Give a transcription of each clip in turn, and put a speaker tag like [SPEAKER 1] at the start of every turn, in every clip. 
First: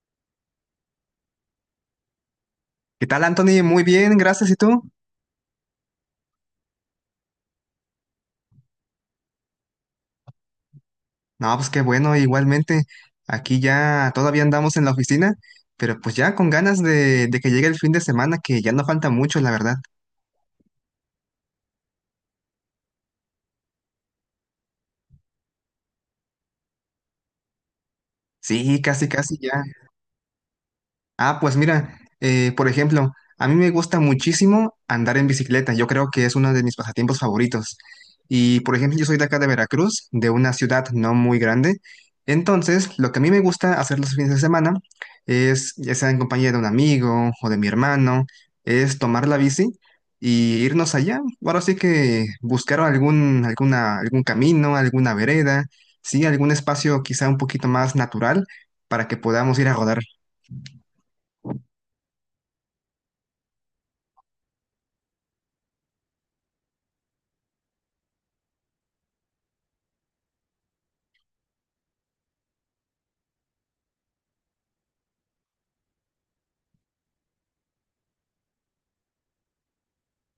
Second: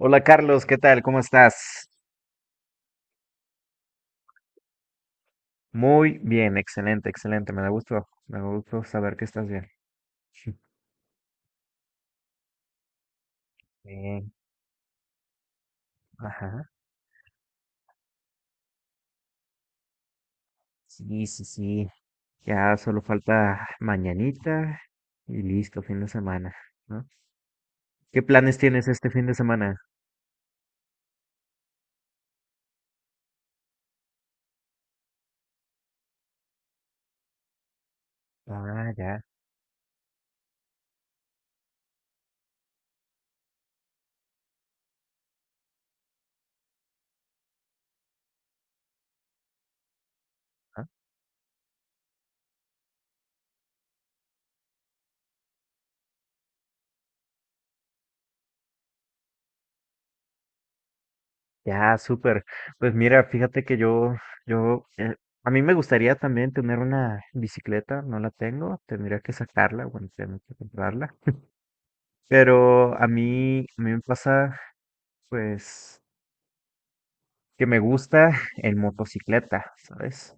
[SPEAKER 1] Hola Carlos, ¿qué tal? ¿Cómo estás?
[SPEAKER 2] ¿Qué tal, Anthony? Muy bien, gracias. ¿Y tú?
[SPEAKER 1] Muy bien, excelente, excelente. Me da gusto saber que estás bien.
[SPEAKER 2] No, pues qué bueno, igualmente. Aquí ya
[SPEAKER 1] Bien,
[SPEAKER 2] todavía andamos en la oficina, pero pues ya con
[SPEAKER 1] ajá.
[SPEAKER 2] ganas de que llegue el fin de semana, que ya no falta mucho, la verdad.
[SPEAKER 1] Sí, sí, sí. Ya solo falta mañanita y listo, fin de semana, ¿no? ¿Qué planes
[SPEAKER 2] Sí,
[SPEAKER 1] tienes este
[SPEAKER 2] casi,
[SPEAKER 1] fin de
[SPEAKER 2] casi ya.
[SPEAKER 1] semana?
[SPEAKER 2] Ah, pues mira, por ejemplo, a mí me gusta muchísimo andar en bicicleta. Yo creo que es uno de mis pasatiempos favoritos. Y por
[SPEAKER 1] Ah,
[SPEAKER 2] ejemplo, yo soy
[SPEAKER 1] ya,
[SPEAKER 2] de acá de Veracruz, de una ciudad no muy grande. Entonces, lo que a mí me gusta hacer los fines de semana es, ya sea en compañía de un amigo o de mi hermano, es tomar la bici y
[SPEAKER 1] ah,
[SPEAKER 2] irnos allá. Ahora sí que buscar algún camino, alguna vereda, sí, algún espacio quizá un poquito más natural para que podamos ir a rodar.
[SPEAKER 1] ya, súper. Pues mira, fíjate que yo, yo, eh, a mí me gustaría también tener una bicicleta, no la tengo, tendría que sacarla, bueno, tengo que comprarla. Pero a mí me pasa. Pues que me gusta en motocicleta, ¿sabes?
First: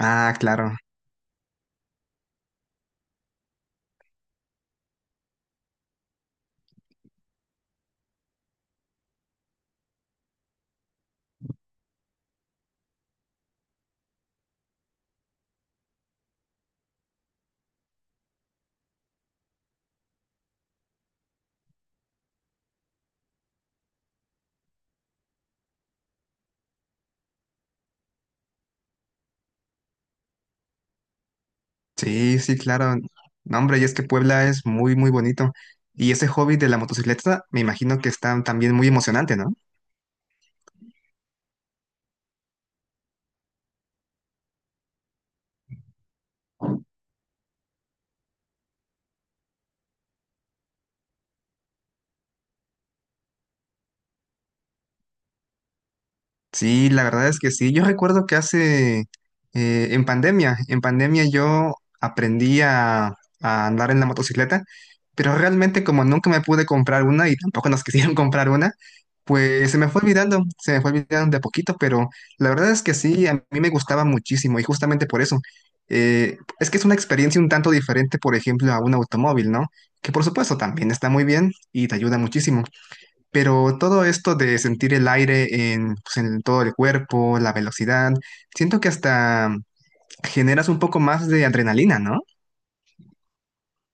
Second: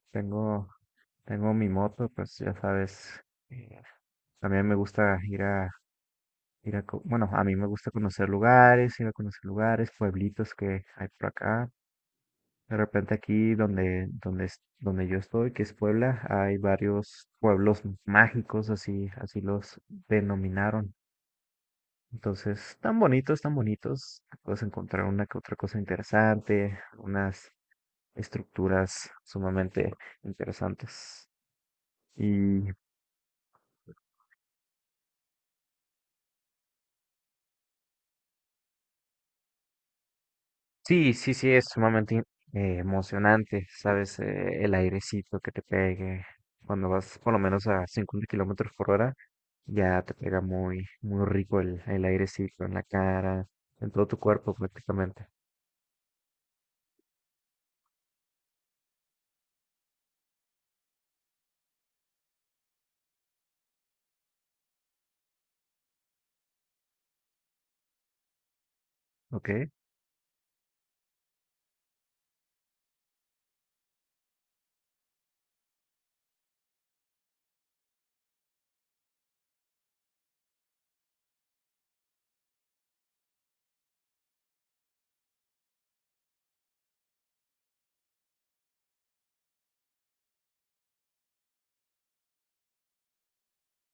[SPEAKER 2] Ah,
[SPEAKER 1] Tengo,
[SPEAKER 2] claro.
[SPEAKER 1] tengo mi moto, pues ya sabes, eh, también me gusta ir a, bueno, a mí me gusta conocer lugares, ir a conocer lugares, pueblitos que hay por acá. De repente aquí donde yo estoy, que es Puebla, hay varios pueblos mágicos, así, así los denominaron. Entonces, tan bonitos, tan bonitos. Puedes encontrar una que otra cosa interesante, unas estructuras sumamente interesantes.
[SPEAKER 2] Sí, sí,
[SPEAKER 1] Y
[SPEAKER 2] claro. No, hombre, y es que Puebla es muy, muy bonito. Y ese hobby de la motocicleta, me imagino que está también muy emocionante, ¿no?
[SPEAKER 1] sí, sí, sí, es sumamente emocionante, ¿sabes? El airecito que te pegue cuando vas por lo menos a 50 kilómetros por hora, ya te pega muy, muy rico el airecito en la cara, en todo tu cuerpo prácticamente,
[SPEAKER 2] Sí, la verdad es que sí. Yo recuerdo que hace, en pandemia, en pandemia yo aprendí a andar en la motocicleta, pero realmente como nunca me pude comprar una y tampoco nos quisieron comprar una,
[SPEAKER 1] ¿ok?
[SPEAKER 2] pues se me fue olvidando, se me fue olvidando de a poquito, pero la verdad es que sí, a mí me gustaba muchísimo y justamente por eso. Es que es una experiencia un tanto diferente, por ejemplo, a un automóvil, ¿no? Que por supuesto también está muy bien y te ayuda muchísimo. Pero todo esto de sentir el aire en, pues, en todo el cuerpo, la velocidad, siento que hasta generas un poco más de adrenalina, ¿no?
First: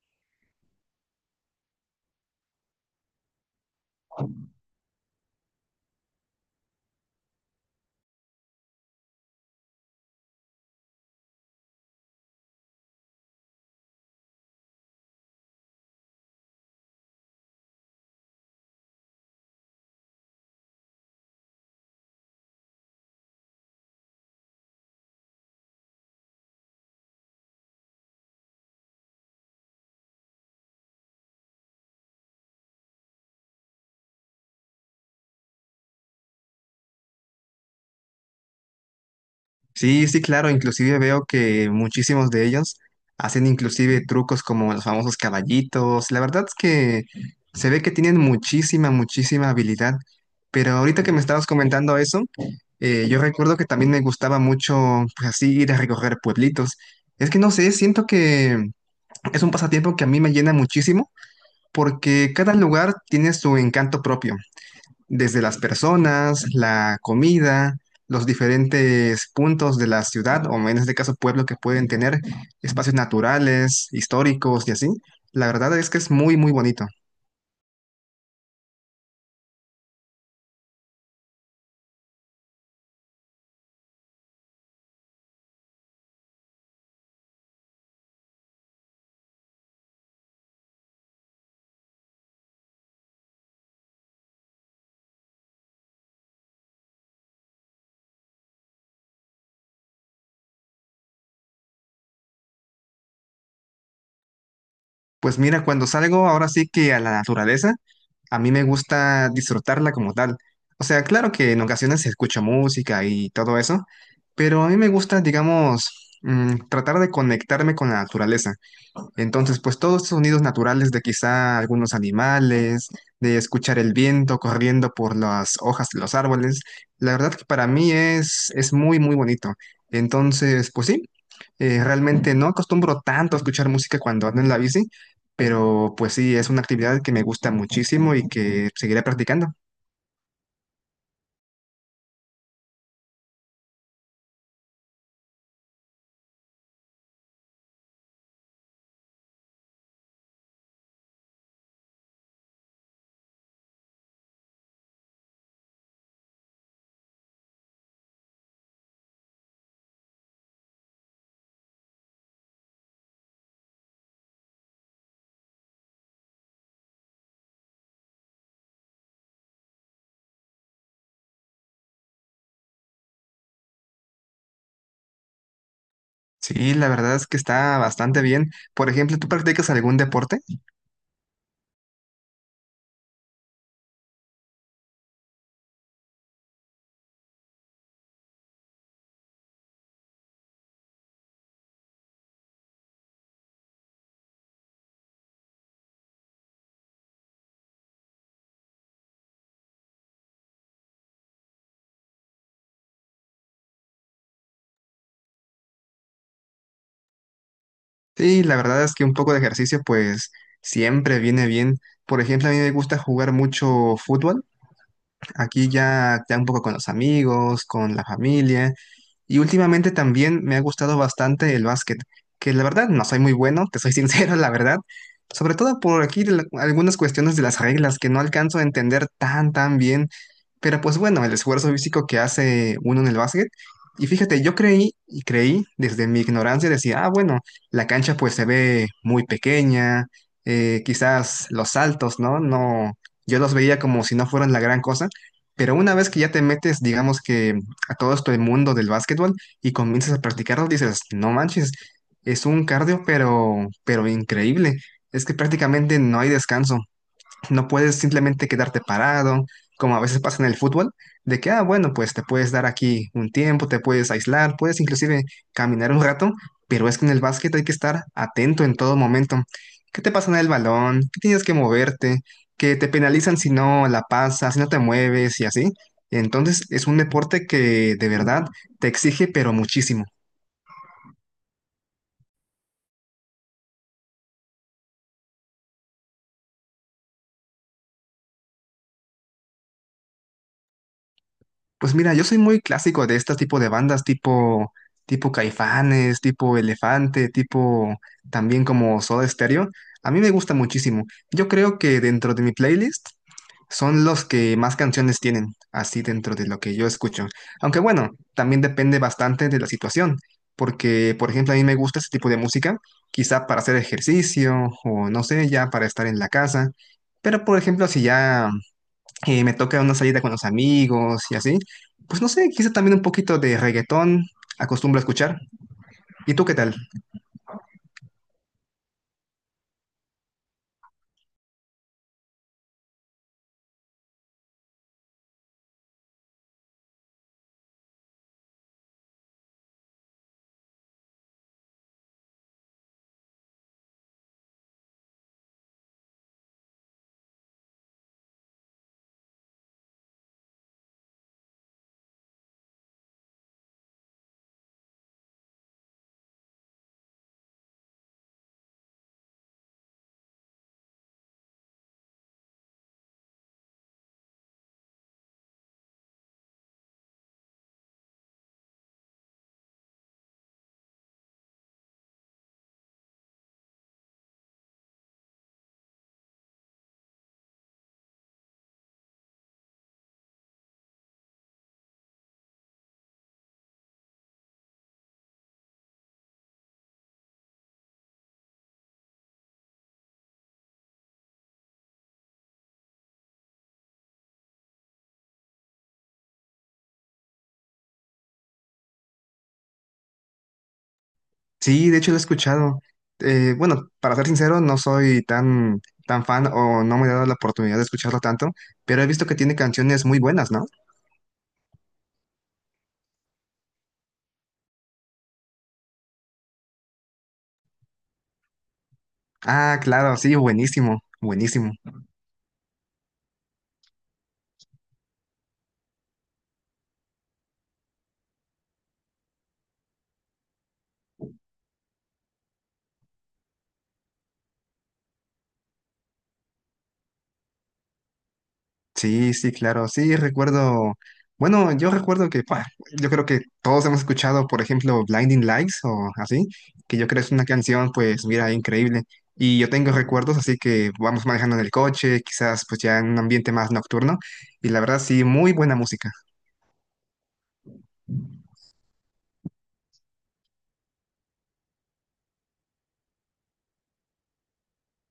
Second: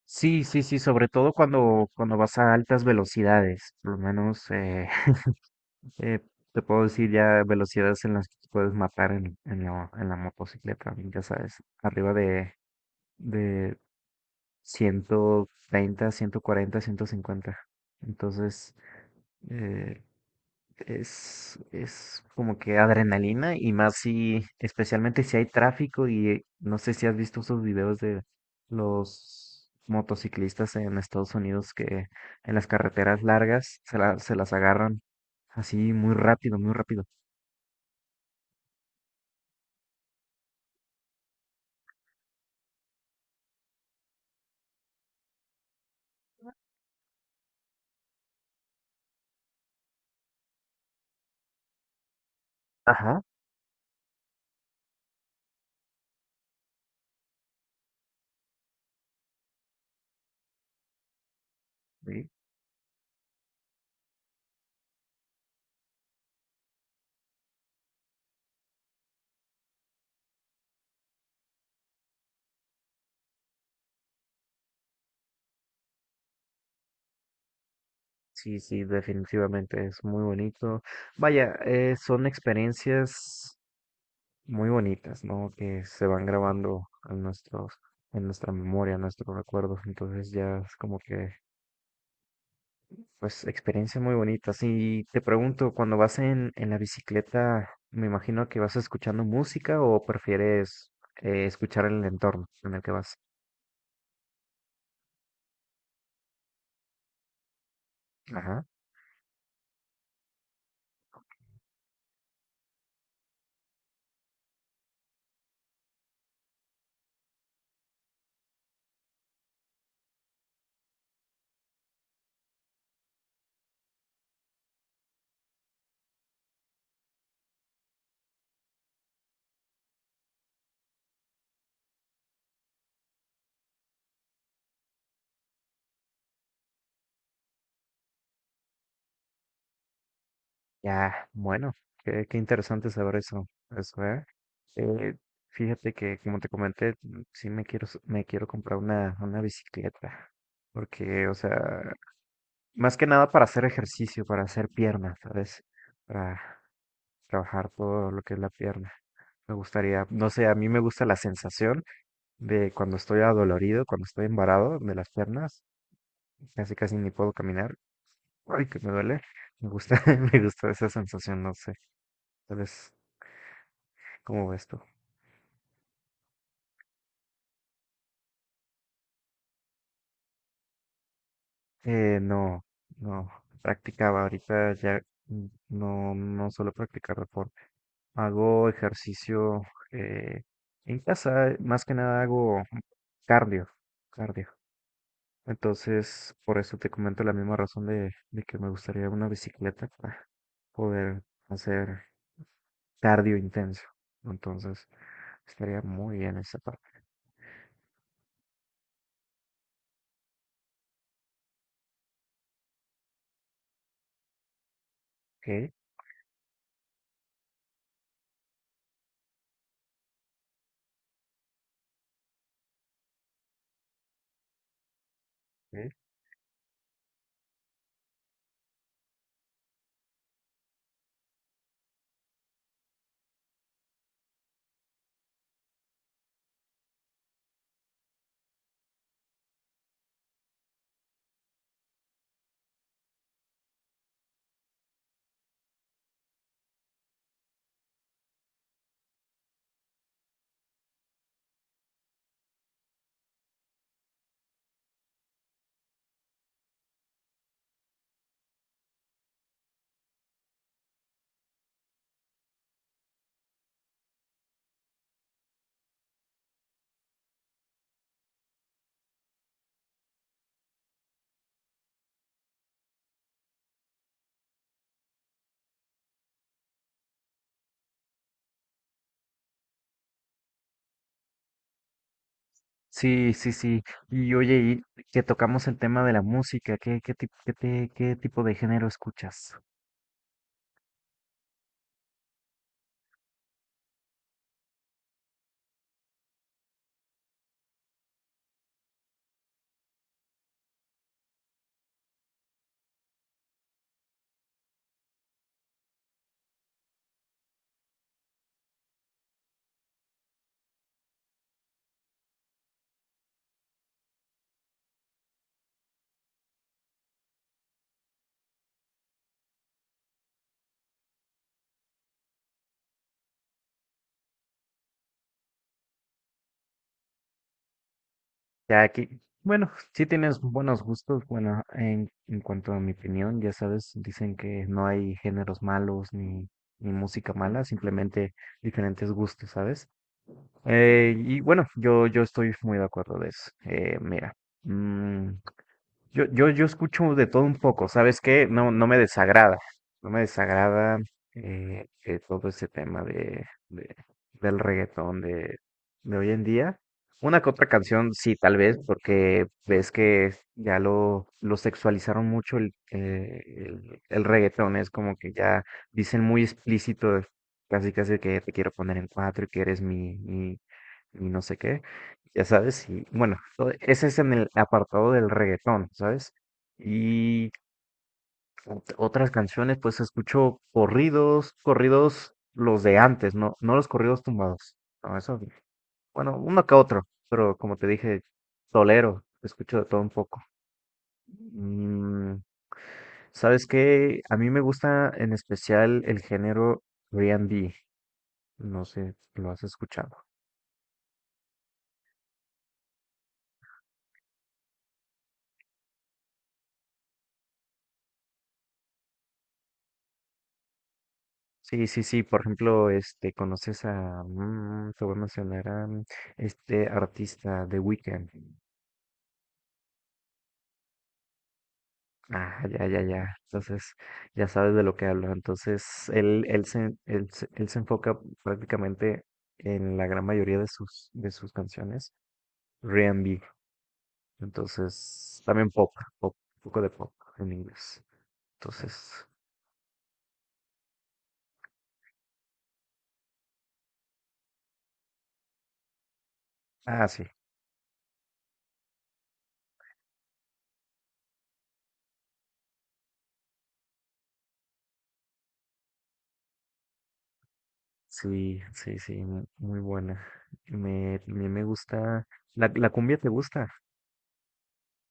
[SPEAKER 1] Sí, sí, sí, sobre todo cuando, cuando vas a altas velocidades, por lo menos Eh, te puedo decir ya velocidades en las que te puedes matar en la motocicleta, ya sabes, arriba de ciento ciento treinta ciento cuarenta ciento cincuenta. Entonces, eh, es como que adrenalina y más si, especialmente si hay tráfico y no sé si has visto esos videos de los motociclistas en Estados Unidos que en las carreteras largas se las agarran así muy rápido, muy rápido.
[SPEAKER 2] Sí, sí, claro, inclusive veo que muchísimos de ellos hacen inclusive trucos como los famosos caballitos. La verdad es que se ve que tienen muchísima, muchísima habilidad. Pero ahorita que me estabas comentando eso, yo
[SPEAKER 1] Ajá.
[SPEAKER 2] recuerdo que también me gustaba mucho, pues así, ir a recorrer pueblitos. Es que no sé, siento que es un pasatiempo que a mí me llena muchísimo
[SPEAKER 1] Sí,
[SPEAKER 2] porque cada lugar tiene su encanto propio, desde las personas, la comida, los diferentes puntos de la ciudad, o en este caso pueblo, que pueden tener espacios naturales, históricos y así. La verdad es que es muy, muy bonito.
[SPEAKER 1] sí, sí, definitivamente es muy bonito. Vaya, son experiencias muy bonitas, ¿no? Que se van grabando en nuestros, en nuestra memoria, en nuestros recuerdos. Entonces ya es como que, pues, experiencias muy bonitas. Y te pregunto, cuando vas en la bicicleta, me imagino que vas escuchando música o prefieres escuchar el entorno en el que vas.
[SPEAKER 2] Pues mira, cuando salgo ahora sí que a la naturaleza, a mí me
[SPEAKER 1] Ajá.
[SPEAKER 2] gusta disfrutarla como tal. O sea, claro que en ocasiones se escucha música y todo eso, pero a mí me gusta, digamos, tratar de conectarme con la naturaleza. Entonces, pues todos estos sonidos naturales de quizá algunos animales, de escuchar el viento corriendo por las hojas de los árboles, la verdad que para mí es muy, muy bonito. Entonces, pues sí, realmente no acostumbro tanto a escuchar música cuando ando en la bici, pero pues sí, es una actividad que me gusta muchísimo y que seguiré practicando.
[SPEAKER 1] Ya, bueno, qué, qué interesante saber eso, eso, ¿eh? Eh, Fíjate que, como te comenté, sí me quiero, s- me quiero comprar una bicicleta, porque, o sea, más que nada para hacer ejercicio, para hacer piernas, ¿sabes? Para trabajar todo lo que es la pierna. Me gustaría, no sé, a mí me gusta la sensación de cuando estoy adolorido, cuando estoy embarado de las piernas, casi casi ni puedo caminar, ay, que me duele. Me gusta, me gusta esa sensación, no sé, tal vez ¿cómo ves tú?
[SPEAKER 2] Sí, la verdad es que está bastante bien. Por ejemplo, ¿tú practicas algún deporte?
[SPEAKER 1] No, no, practicaba ahorita ya no, no suelo practicar deporte. Hago ejercicio eh, en casa, más que nada hago cardio, cardio. Entonces, por eso te comento la misma razón de que me gustaría una bicicleta para poder hacer cardio intenso. Entonces, estaría muy bien esa parte.
[SPEAKER 2] Sí, la verdad es que un poco de ejercicio pues siempre viene bien. Por ejemplo, a mí me gusta jugar mucho fútbol, aquí
[SPEAKER 1] Ok,
[SPEAKER 2] ya, ya un poco con los amigos, con la familia. Y últimamente también me ha gustado bastante el básquet, que la verdad no soy muy bueno, te soy sincero, la verdad. Sobre todo
[SPEAKER 1] ok.
[SPEAKER 2] por aquí algunas cuestiones de las reglas que no alcanzo a entender tan, tan bien. Pero pues bueno, el esfuerzo físico que hace uno en el básquet. Y fíjate, yo creí y creí desde mi ignorancia, decía, ah, bueno, la cancha pues se ve muy pequeña, quizás los saltos, ¿no? No, yo los veía como si no fueran la gran cosa, pero una vez que ya te metes, digamos que a todo esto el mundo del básquetbol y comienzas a practicarlo, dices, no manches, es un cardio, pero increíble. Es que prácticamente no hay descanso. No puedes simplemente quedarte parado, como a veces pasa en el fútbol, de que, ah, bueno, pues te puedes dar aquí un tiempo, te puedes aislar, puedes inclusive caminar un rato, pero es que en el básquet hay que estar atento en todo momento. ¿Qué te pasa en el balón? ¿Qué tienes que moverte? ¿Que te penalizan si no la pasas, si no te mueves y así? Entonces es un deporte que de verdad te exige, pero muchísimo.
[SPEAKER 1] Sí, sí, sí. Y oye, y que tocamos el tema de la música, ¿ qué tipo de género escuchas?
[SPEAKER 2] Pues mira, yo soy muy clásico de este tipo de bandas, tipo Caifanes, tipo Elefante, tipo también como Soda Stereo. A mí me gusta muchísimo. Yo creo que dentro de mi playlist son los que más canciones tienen, así dentro de lo que yo escucho. Aunque bueno, también depende bastante de la situación, porque por ejemplo a mí me gusta ese tipo de música, quizá para hacer ejercicio o no sé, ya para estar en la casa. Pero por ejemplo, si ya me toca una salida con los amigos y así, pues no sé, quizá también un poquito de reggaetón acostumbro a escuchar. ¿Y tú qué tal?
[SPEAKER 1] Ya aquí, bueno, sí tienes buenos gustos, bueno, en cuanto a mi opinión, ya sabes, dicen que no hay géneros malos ni, ni música mala, simplemente diferentes gustos, ¿sabes? Y bueno, yo estoy muy de acuerdo de eso. Mira, mm, yo escucho de todo un poco, ¿sabes qué? No, no me desagrada, no me desagrada todo ese tema del reggaetón de hoy en día. Una que otra canción, sí, tal vez, porque ves que ya lo sexualizaron mucho el reggaetón, es como que ya dicen muy explícito, casi casi que te quiero poner en cuatro y que eres mi, mi, y no sé qué, ya sabes, y bueno, todo- ese es en el apartado del reggaetón, ¿sabes? Y ot- otras canciones, pues escucho corridos, corridos los de antes, no, no los corridos tumbados. No, eso, bueno, uno que otro, pero como te dije, tolero, escucho de todo un poco. Mm, ¿sabes qué? A mí me gusta en especial el género R&B, no sé, lo has escuchado.
[SPEAKER 2] Sí, de hecho lo he escuchado. Bueno, para ser sincero, no soy tan, tan fan o no me he dado la oportunidad de escucharlo tanto, pero he visto que tiene canciones muy buenas, ¿no?
[SPEAKER 1] Sí, sí, sí, por ejemplo, este, conoces a, mm, te voy a mencionar a mm, este artista The Weeknd.
[SPEAKER 2] Ah, claro, sí, buenísimo, buenísimo.
[SPEAKER 1] Ah, ya, ya, ya. Entonces, ya sabes de lo que hablo. Entonces, él se enfoca prácticamente en la gran mayoría de sus canciones, R&B. Entonces, también pop, pop, un poco de pop en inglés. Entonces,
[SPEAKER 2] Sí, sí, claro, sí, recuerdo, bueno, yo recuerdo que, yo creo que todos hemos escuchado, por ejemplo, Blinding Lights o así, que
[SPEAKER 1] ah,
[SPEAKER 2] yo creo
[SPEAKER 1] sí,
[SPEAKER 2] es una canción, pues, mira, increíble. Y yo tengo recuerdos, así que vamos manejando en el coche, quizás pues ya en un ambiente más nocturno, y la verdad sí, muy buena música.
[SPEAKER 1] sí, sí, sí, mu- muy buena. Me, también me gusta. ¿La, la cumbia te gusta?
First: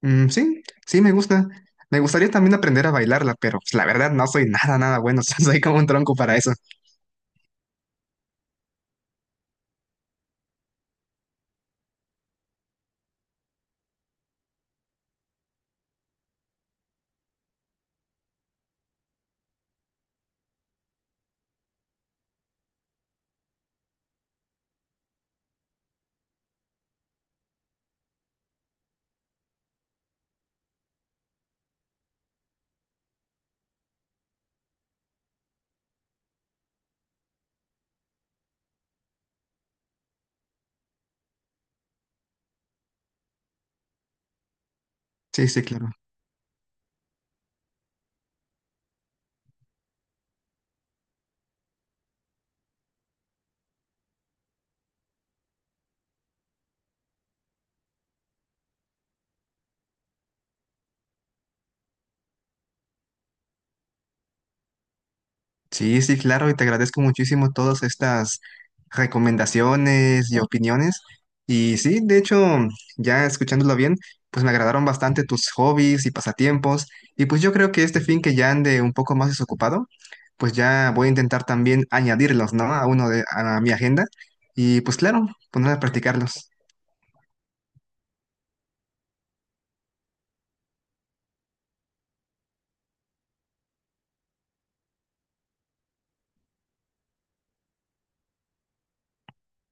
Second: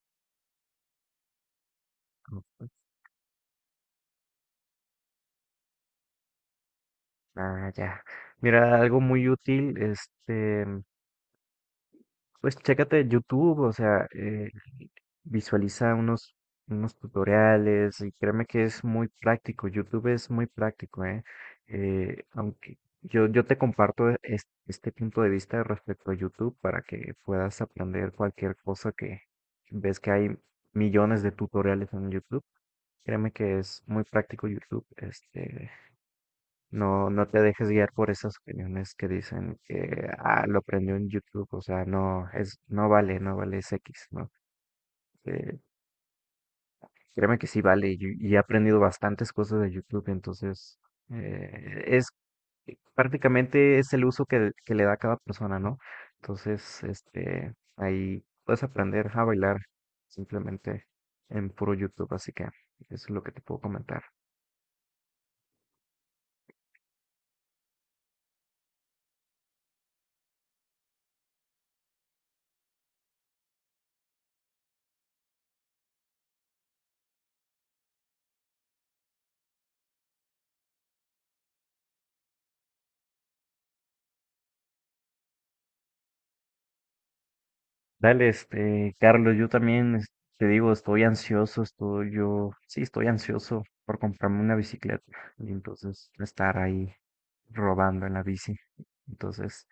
[SPEAKER 2] Mm, sí, sí, me gusta. Me gustaría también
[SPEAKER 1] Ujú.
[SPEAKER 2] aprender a bailarla, pero pues, la verdad no soy nada, nada bueno, soy como un tronco para eso.
[SPEAKER 1] Ah, ya. Mira, algo muy útil, este, pues chécate YouTube, o sea, visualiza unos, unos tutoriales y créeme que es muy práctico, YouTube es muy práctico, ¿eh? Aunque yo, yo te comparto este, punto de vista respecto a YouTube para que puedas aprender cualquier cosa que ves que hay millones de tutoriales en YouTube. Créeme que es muy práctico YouTube, este, no, no te dejes guiar por esas opiniones que dicen que ah, lo aprendió en YouTube, o sea, no, es, no vale, no vale, es X, ¿no?
[SPEAKER 2] Sí,
[SPEAKER 1] Eh,
[SPEAKER 2] sí, claro.
[SPEAKER 1] Créeme que sí vale, y he aprendido bastantes cosas de YouTube, entonces es prácticamente es el uso que le da cada persona, ¿no? Entonces, este, ahí puedes aprender a bailar simplemente en puro YouTube, así que eso es lo que te puedo comentar.
[SPEAKER 2] Sí, sí, claro, y te agradezco muchísimo todas estas recomendaciones y opiniones. Y sí, de hecho, ya escuchándolo bien, pues me agradaron bastante tus hobbies y pasatiempos. Y pues yo creo que este fin que ya ande un poco más desocupado, pues ya voy a intentar también añadirlos, ¿no? A mi agenda. Y pues claro, poner a practicarlos.
[SPEAKER 1] Dale, este, Carlos, yo también te digo, estoy ansioso, estoy yo, sí, estoy ansioso por comprarme una bicicleta y entonces estar ahí robando en la bici. Entonces,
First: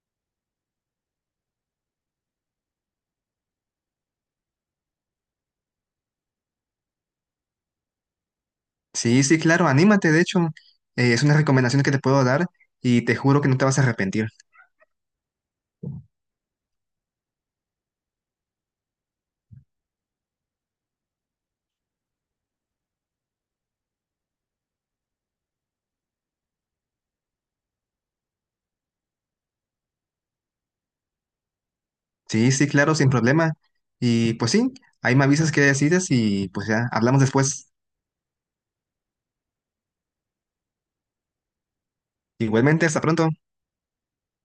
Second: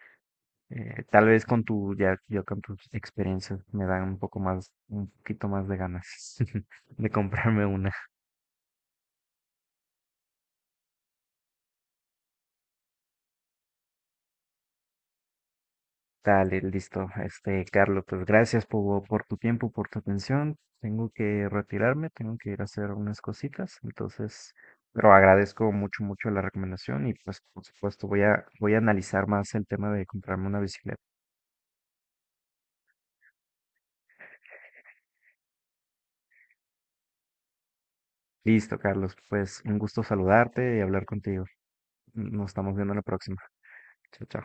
[SPEAKER 1] tal vez con tu, ya, yo con tus experiencias me dan un poco más, un poquito más de ganas de comprarme una.
[SPEAKER 2] Sí, sí, claro, anímate, de hecho, es una recomendación que te puedo dar y te juro que no te vas a arrepentir.
[SPEAKER 1] Dale, listo. Este, Carlos, pues gracias por tu tiempo, por tu atención. Tengo que retirarme, tengo que ir a hacer unas cositas, entonces, pero agradezco mucho, mucho la recomendación y pues, por supuesto, voy a, voy a analizar más el tema de comprarme una bicicleta.
[SPEAKER 2] Sí, sí, claro, sin problema. Y pues sí, ahí me avisas qué decides y pues ya, hablamos después.
[SPEAKER 1] Listo, Carlos, pues un gusto saludarte y hablar contigo. Nos estamos
[SPEAKER 2] Igualmente,
[SPEAKER 1] viendo la
[SPEAKER 2] hasta pronto.
[SPEAKER 1] próxima. Chao, chao.